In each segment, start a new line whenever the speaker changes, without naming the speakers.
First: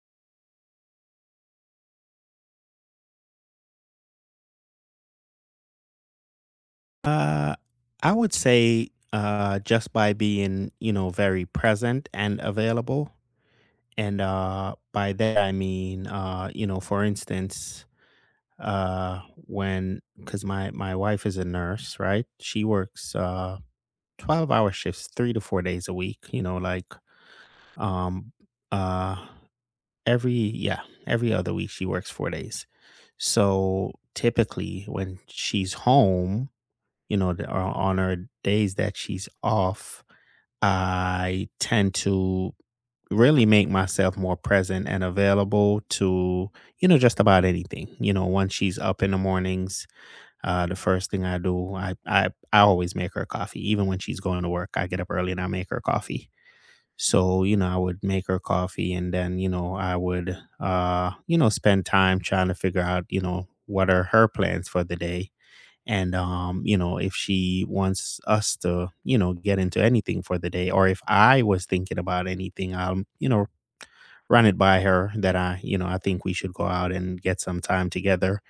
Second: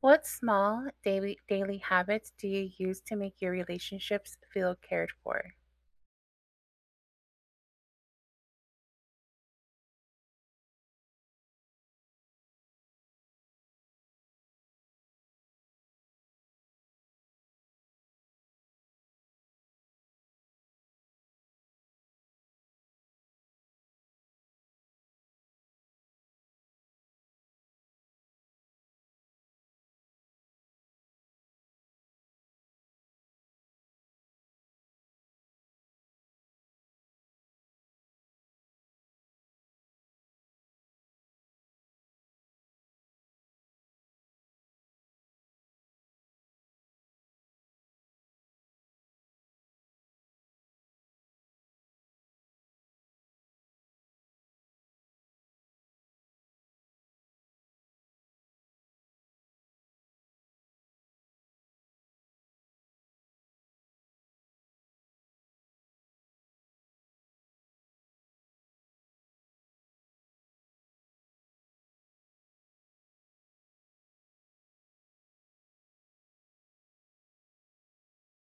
What small daily habits do you use to make your relationships feel cared for?
Uh, I would say, just by being, you know, very present and available. And by that I mean, you know, for instance, uh, when because my wife is a nurse, right? She works 12-hour shifts, 3 to 4 days a week. You know, um, uh, every yeah, every other week she works 4 days. So typically, when she's home you know, on her days that she's off, I tend to really make myself more present and available to, you know, just about anything. You know, once she's up in the mornings, the first thing I do, I always make her coffee. Even when she's going to work, I get up early and I make her coffee. So, you know, I would make her coffee and then, you know, I would, you know, spend time trying to figure out, you know, what are her plans for the day. And you know, if she wants us to, you know, get into anything for the day, or if I was thinking about anything, you know, run it by her that I, you know, I think we should go out and get some time together.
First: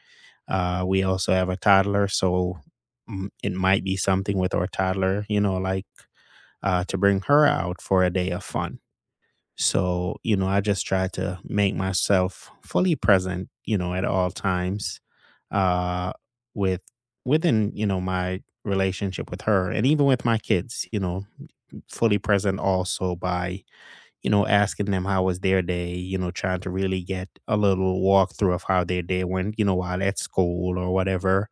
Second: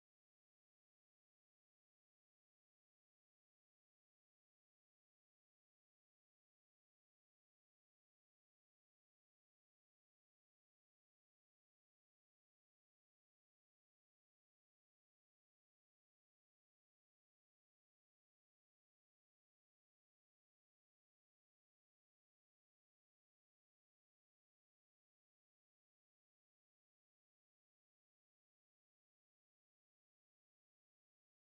We also have a toddler, so it might be something with our toddler, you know, like to bring her out for a day of fun. So, you know, I just try to make myself fully present, you know, at all times, uh, with within you know, my relationship with her and even with my kids, you know, fully present also by, you know, asking them how was their day, you know, trying to really get a little walkthrough of how their day went, you know, while at school or whatever.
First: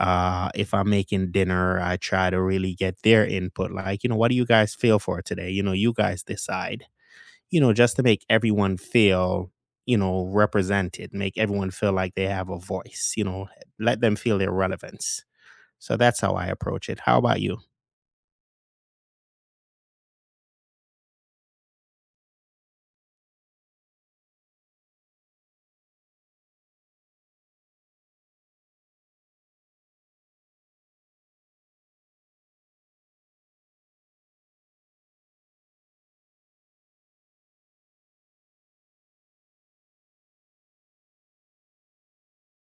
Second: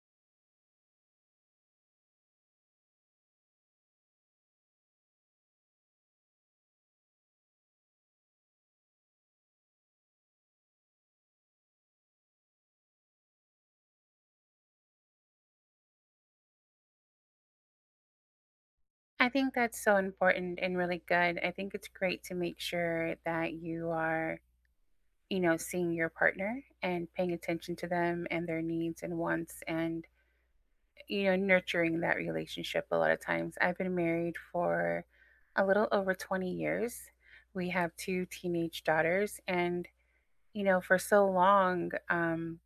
If I'm making dinner, I try to really get their input, like, you know, what do you guys feel for today? You know, you guys decide, you know, just to make everyone feel, you know, represented, make everyone feel like they have a voice, you know, let them feel their relevance. So that's how I approach it. How about you?
I think that's so important and really good. I think it's great to make sure that you are, you know, seeing your partner and paying attention to them and their needs and wants and, you know, nurturing that relationship a lot of times. I've been married for a little over 20 years. We have two teenage daughters and, you know, for so long,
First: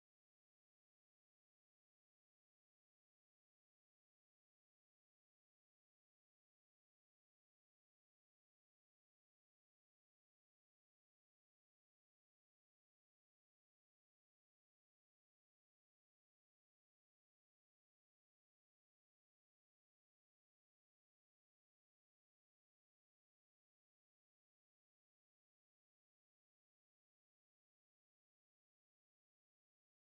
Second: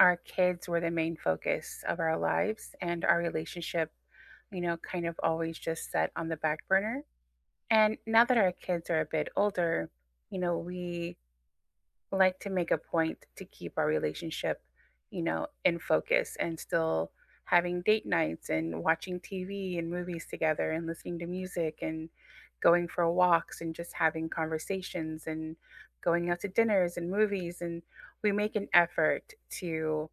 our kids were the main focus of our lives and our relationship, you know, kind of always just set on the back burner. And now that our kids are a bit older, you know, we like to make a point to keep our relationship, you know, in focus and still having date nights and watching TV and movies together and listening to music and going for walks and just having conversations and going out to dinners and movies, and we make an effort to,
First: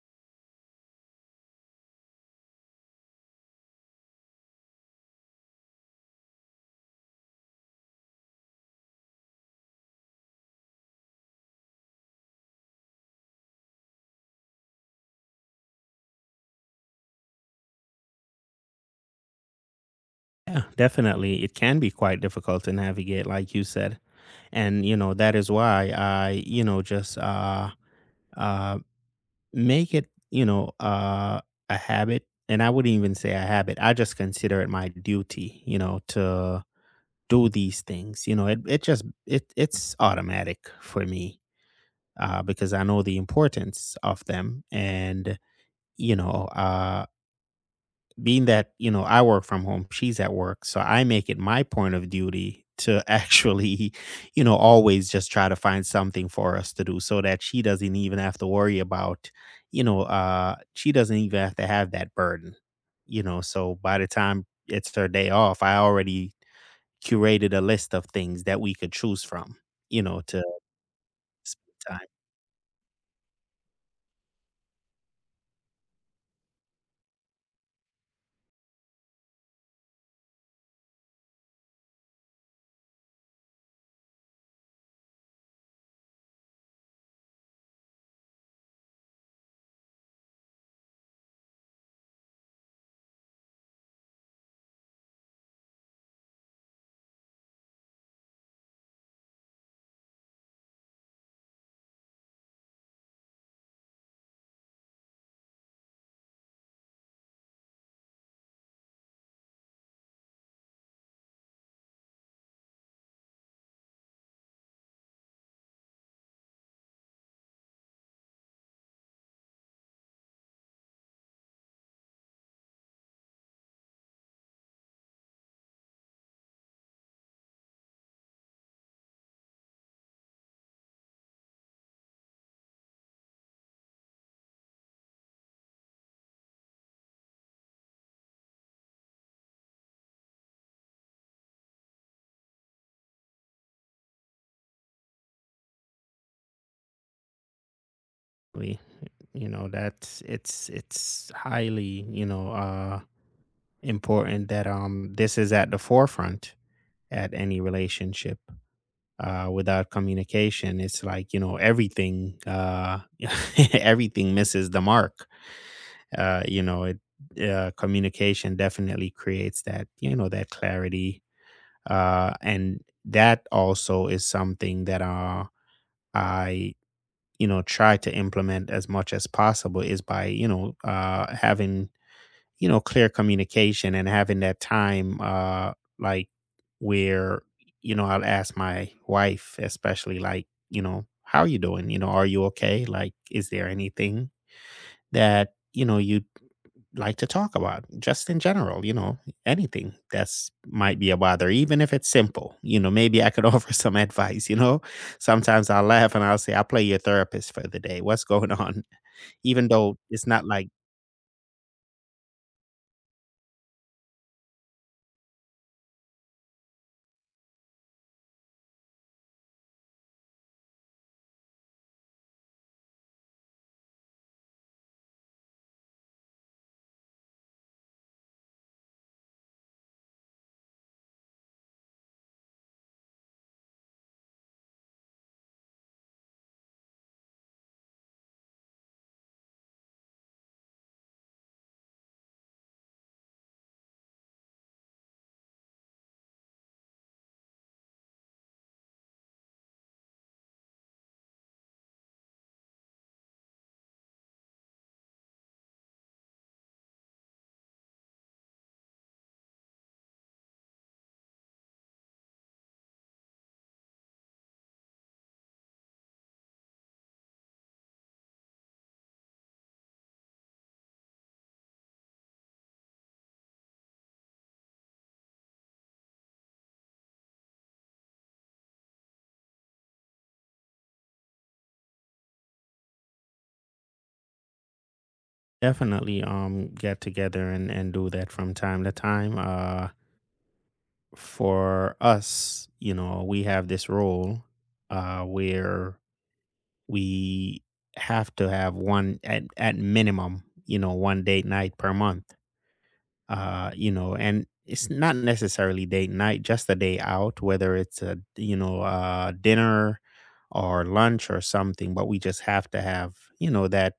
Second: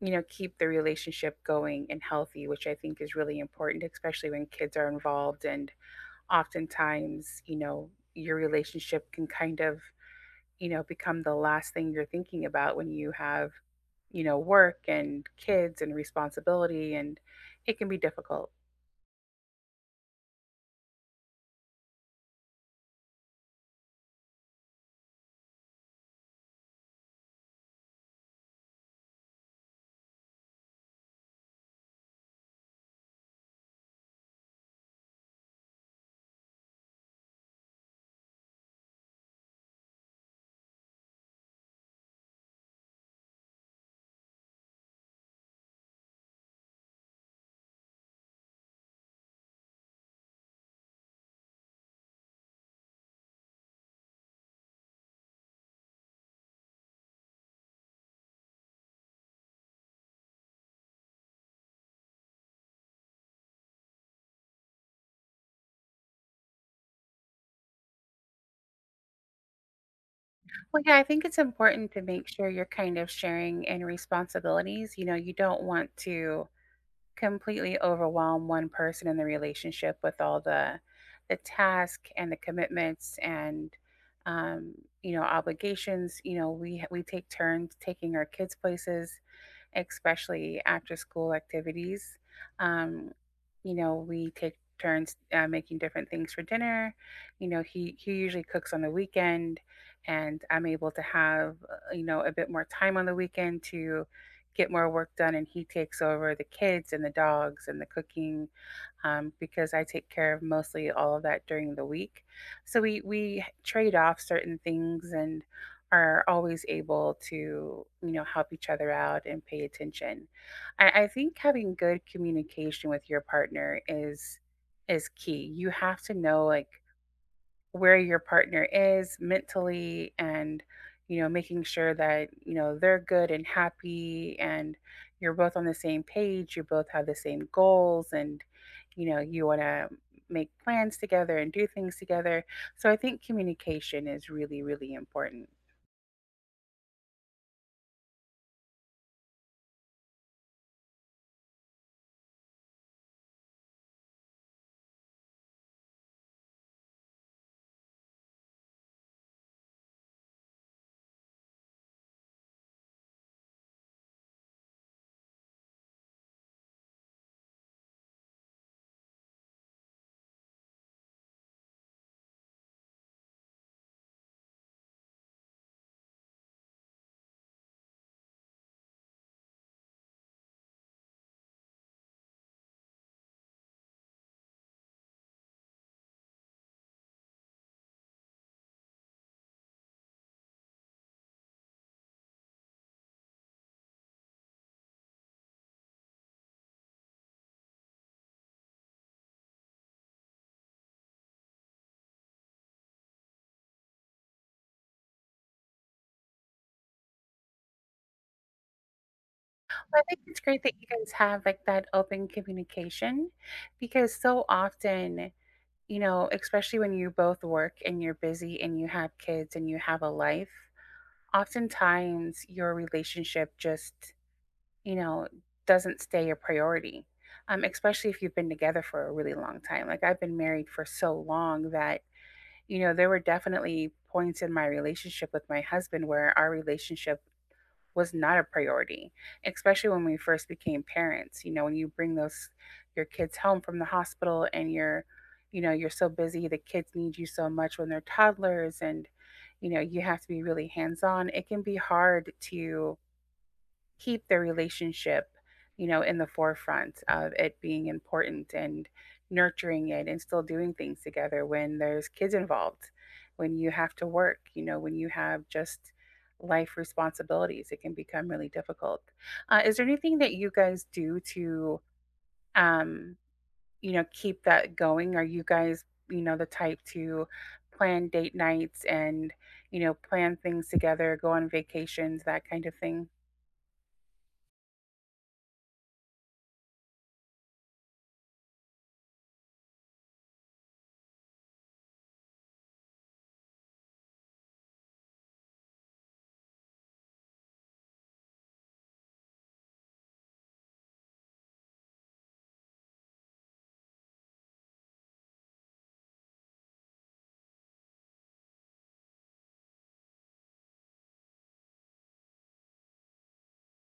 you know, keep the relationship going and healthy, which I think is really important, especially when kids are involved. And oftentimes, you know, your relationship can kind of, you know, become the last thing you're thinking about when you have, you know, work and kids and responsibility, and it can be difficult.
Yeah, definitely. It can be quite difficult to navigate, like you said. And, you know, that is why I, you know, just uh, make it, you know, a habit. And I wouldn't even say a habit, I just consider it my duty, you know, to do these things. You know, it's automatic for me, because I know the importance of them. And, you know, being that, you know, I work from home, she's at work. So I make it my point of duty to actually, you know, always just try to find something for us to do so that she doesn't even have to worry about, you know, she doesn't even have to have that burden, you know. So by the time it's her day off, I already curated a list of things that we could choose from, you know, to
Well, yeah, I think it's
spend
important to
time.
make sure you're kind of sharing in responsibilities. You know, you don't want to completely overwhelm one person in the relationship with all the task and the commitments and um, you know, obligations. You know, we take turns taking our kids places, especially after school activities. Um, you know, we take turns making different things for dinner. You know, he usually cooks on the weekend, and I'm able to have you know, a bit more time on the weekend to get more work done. And he takes over the kids and the dogs and the cooking, because I take care of mostly all of that during the week. So we trade off certain things and are always able to, you know, help each other out and pay attention. I think having good communication with your partner is key. You have to know like where your partner is mentally and, you know, making sure that you know they're good and happy and you're both on the same page, you both have the same goals, and, you know, you want to make plans together and do things together. So I think communication is really really important.
Exactly. You know, that's it's highly, you know, important that this is at the forefront at any relationship. Without communication, it's like, you know, everything everything misses the mark. You know, it communication definitely creates that, you know, that clarity. And that also is something that I, you know, try to implement as much as possible is by, you know, having, you know, clear communication and having that time, like where, you know, I'll ask my wife, especially like, you know, how are you doing? You know, are you okay? Like, is there anything that, you know, you like to talk about just in general, you know, anything that's might be a bother, even if it's simple, you know, maybe I could offer some advice, you know, sometimes I'll laugh and I'll say I'll play your therapist for the day, what's going on? Even
So
though
I think
it's
it's
not
great
like
that you guys have like that open communication, because so often, you know, especially when you both work and you're busy and you have kids and you have a life, oftentimes your relationship just, you know, doesn't stay a priority, especially if you've been together for a really long time. Like I've been married for so long that, you know, there were definitely points in my relationship with my husband where our relationship was not a priority, especially when we first became parents. You know, when you bring those your kids home from the hospital and you're, you know, you're so busy, the kids need you so much when they're toddlers, and, you know, you have to be really hands-on. It can be hard to keep their relationship, you know, in the forefront of it being important and nurturing it and still doing things together when there's kids involved, when you have to work, you know, when you have just life responsibilities, it can become really difficult. Is there anything that you guys do to, um, you know, keep that going? Are you guys, you know, the type to plan date nights and, you know, plan things together, go on vacations, that kind of thing?
definitely, get together and do that from time to time. For us, you know, we have this rule, where we have to have at minimum, you know, one date night per month. You know, and it's not necessarily date night, just a day out, whether it's a, you know, dinner or lunch or something, but we just have to have, you know, that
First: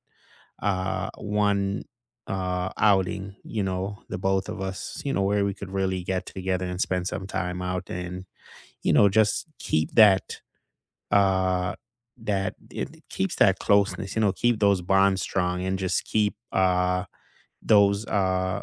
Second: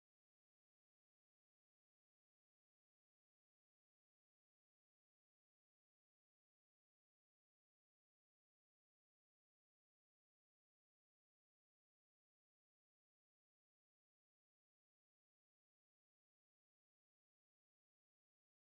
one outing, you know, the both of us, you know, where we could really get together and spend some time out. And you know, just keep that, uh that, it keeps that closeness, you know, keep those bonds strong, and just keep those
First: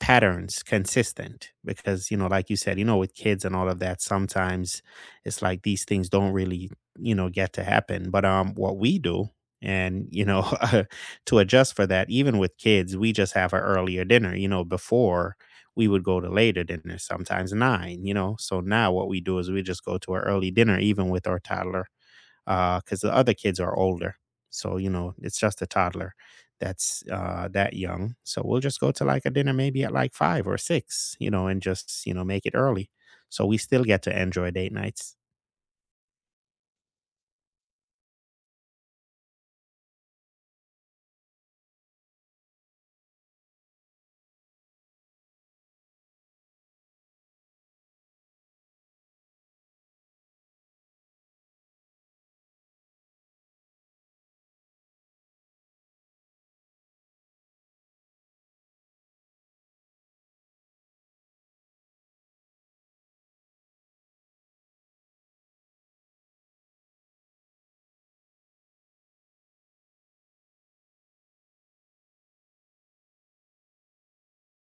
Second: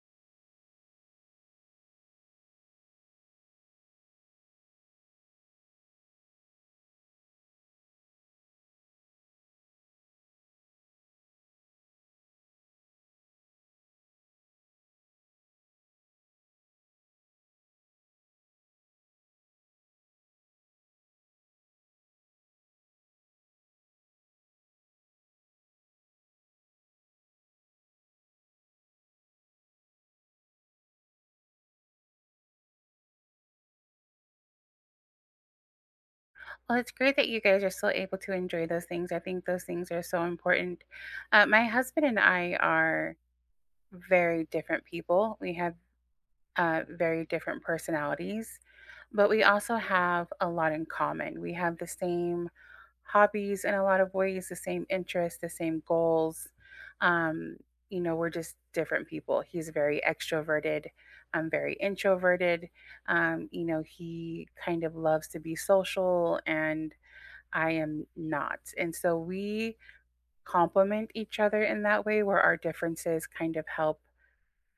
patterns consistent, because you know, like you said, you know, with kids and all of that, sometimes it's like these things don't really, you know, get to happen. But what we do, and you know, to adjust for that, even with kids, we just have an earlier dinner, you know. Before, we would go to later dinner, sometimes nine, you know, so now what we do is we just go to an early dinner, even with our toddler, because the other kids are older. So you know, it's just a toddler that's that young. So we'll just go to like a dinner maybe at like five or six, you know, and just, you know, make it early, so we still get to enjoy date nights.
Well, it's great that you guys are still able to enjoy those things. I think those things are so important. My husband and I are very different people. We have very different personalities, but we also have a lot in common. We have the same hobbies in a lot of ways, the same interests, the same goals. Um, you know, we're just different people. He's very extroverted. I'm very introverted. You know, he kind of loves to be social and I am not. And so we complement each other in that way where our differences kind of help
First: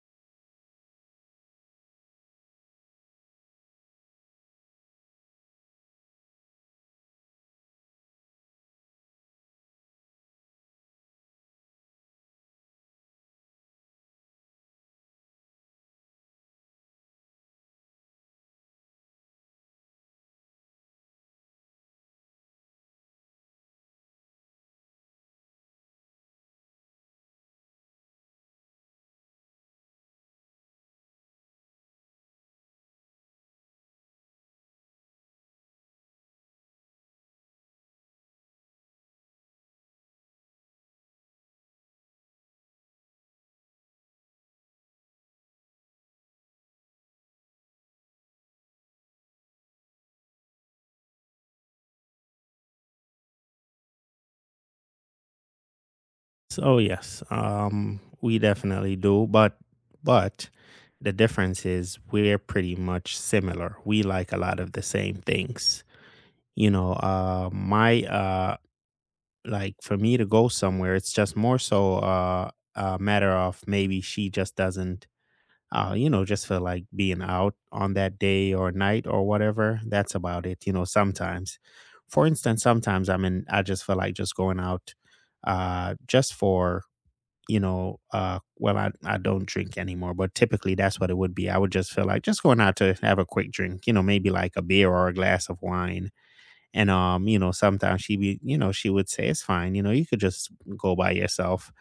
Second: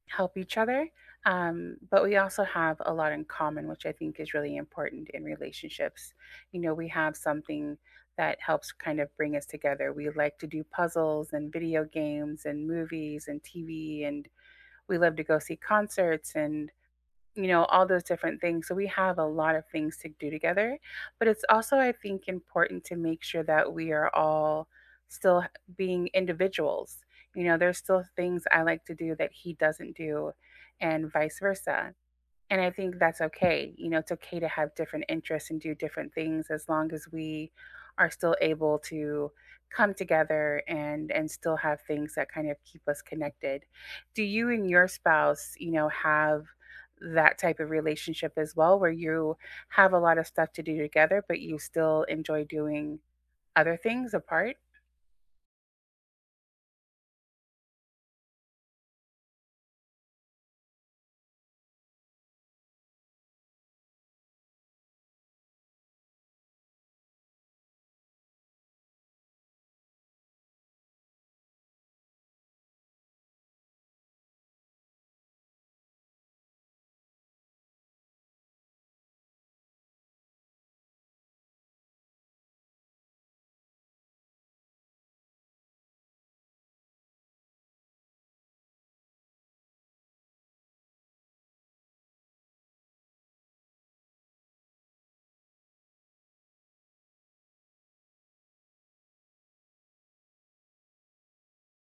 help each other. But we also have a lot in common, which I think is really important in relationships. You know, we have something that helps kind of bring us together. We like to do puzzles and video games and movies and TV, and we love to go see concerts and, you know, all those different things. So we have a lot of things to do together, but it's also, I think, important to make sure that we are all still being individuals. You know, there's still things I like to do that he doesn't do, and vice versa. And I think that's okay. You know, it's okay to have different interests and do different things as long as we are still able to come together and still have things that kind of keep us connected. Do you and your spouse, you know, have that type of relationship as well where you have a lot of stuff to do together but you still enjoy doing other things apart?
So yes, we definitely do, but the difference is we're pretty much similar. We like a lot of the same things. You know, my like for me to go somewhere, it's just more so, a matter of maybe she just doesn't, you know, just feel like being out on that day or night or whatever, that's about it. You know, sometimes, for instance, sometimes I mean, I just feel like just going out, just for, you know, well, I don't drink anymore, but typically that's what it would be. I would just feel like just going out to have a quick drink, you know, maybe like a beer or a glass of wine. And you know, sometimes she be, you know, she would say, "It's fine. You know, you could just go by yourself,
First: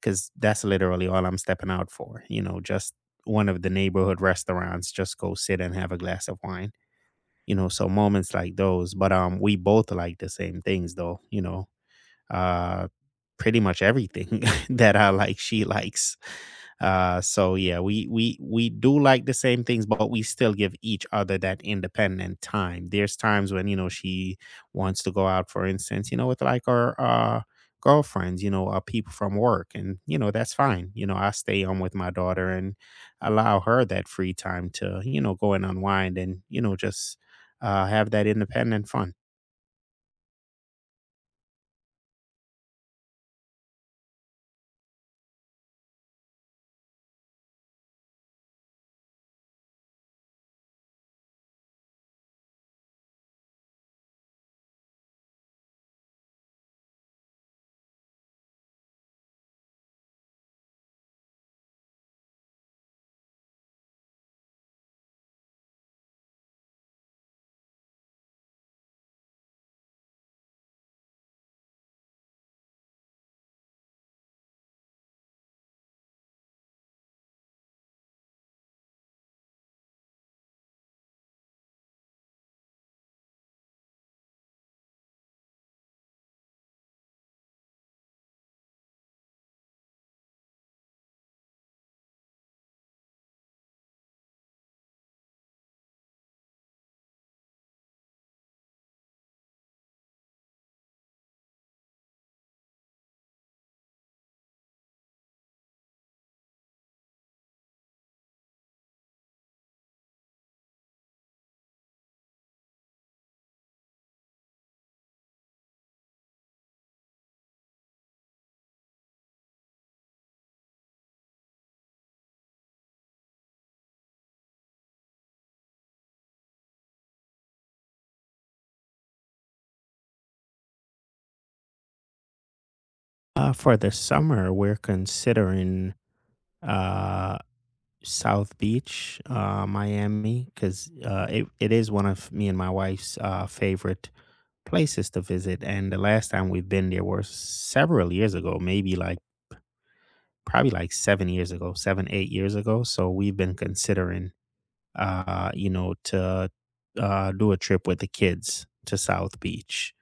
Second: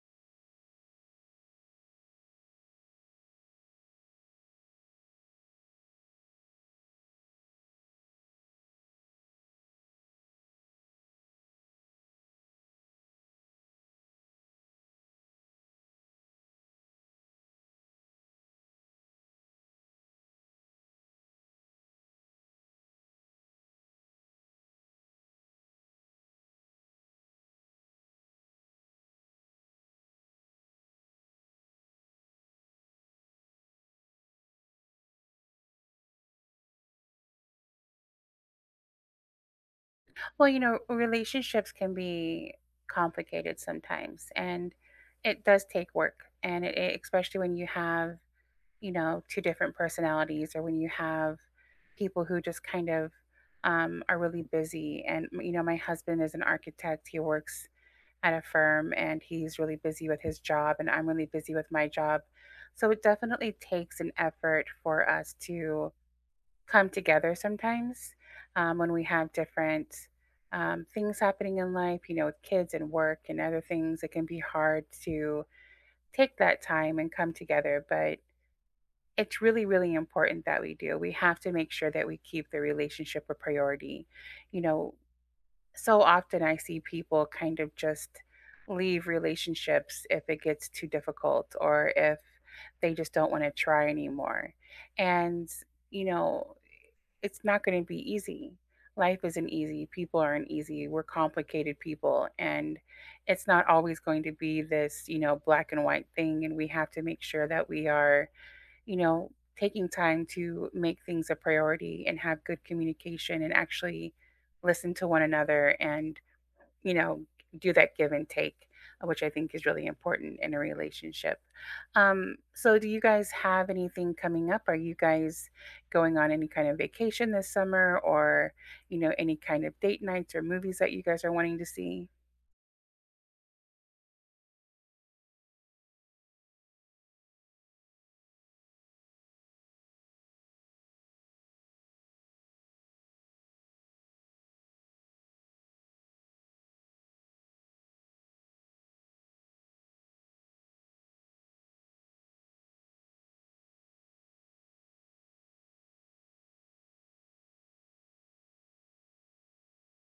because that's literally all I'm stepping out for. You know, just one of the neighborhood restaurants. Just go sit and have a glass of wine." You know, so moments like those. But we both like the same things, though. You know, uh, pretty much everything that I like, she likes. So yeah, we we do like the same things, but we still give each other that independent time. There's times when you know she wants to go out, for instance, you know, with like our girlfriends, you know, people from work, and you know, that's fine. You know, I stay home with my daughter and allow her that free time to, you know, go and unwind, and you know, just have that independent fun.
Well, you know, relationships can be complicated sometimes, and it does take work and especially when you have, you know, two different personalities, or when you have people who just kind of, are really busy. And, you know, my husband is an architect, he works at a firm and he's really busy with his job, and I'm really busy with my job. So it definitely takes an effort for us to come together sometimes, when we have different things happening in life, you know, with kids and work and other things. It can be hard to take that time and come together. But it's really really important that we do. We have to make sure that we keep the relationship a priority. You know, so often I see people kind of just leave relationships if it gets too difficult, or if they just don't want to try anymore. And, you know, it's not going to be easy. Life isn't easy, people aren't easy, we're complicated people, and it's not always going to be this, you know, black and white thing, and we have to make sure that we are, you know, taking time to make things a priority and have good communication and actually listen to one another and, you know, do that give and take, which I think is really important in a relationship. So, do you guys have anything coming up? Are you guys going on any kind of vacation this summer or, you know, any kind of date nights or movies that you guys are wanting to see?
For the summer, we're considering uh South Beach, Miami, because it is one of me and my wife's favorite places to visit. And the last time we've been there was several years ago, maybe like probably like 7 years ago, seven, 8 years ago. So we've been considering you know, to do a trip with the kids to South Beach.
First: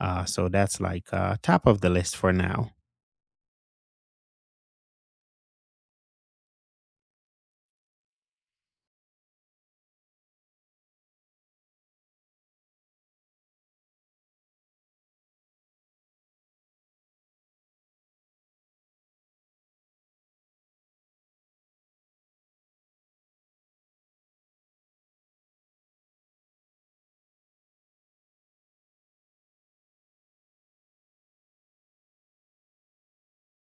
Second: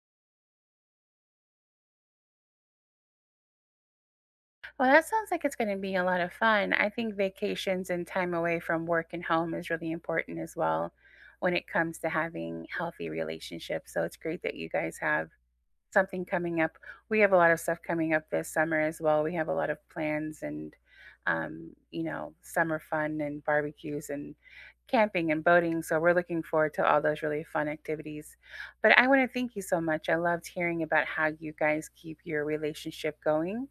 So that's like top of the list for now.
Well, that sounds like it's going to be a lot of fun. I think vacations and time away from work and home is really important as well when it comes to having healthy relationships. So it's great that you guys have something coming up. We have a lot of stuff coming up this summer as well. We have a lot of plans and, you know, summer fun and barbecues and camping and boating. So we're looking forward to all those really fun activities. But I want to thank you so much. I loved hearing about how you guys keep your relationship going.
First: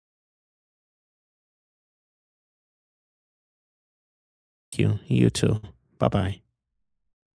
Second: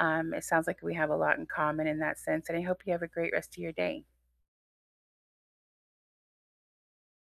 It sounds like we have a lot in common in that sense. And I hope you have a great rest of your day.
Thank you. You too. Bye bye.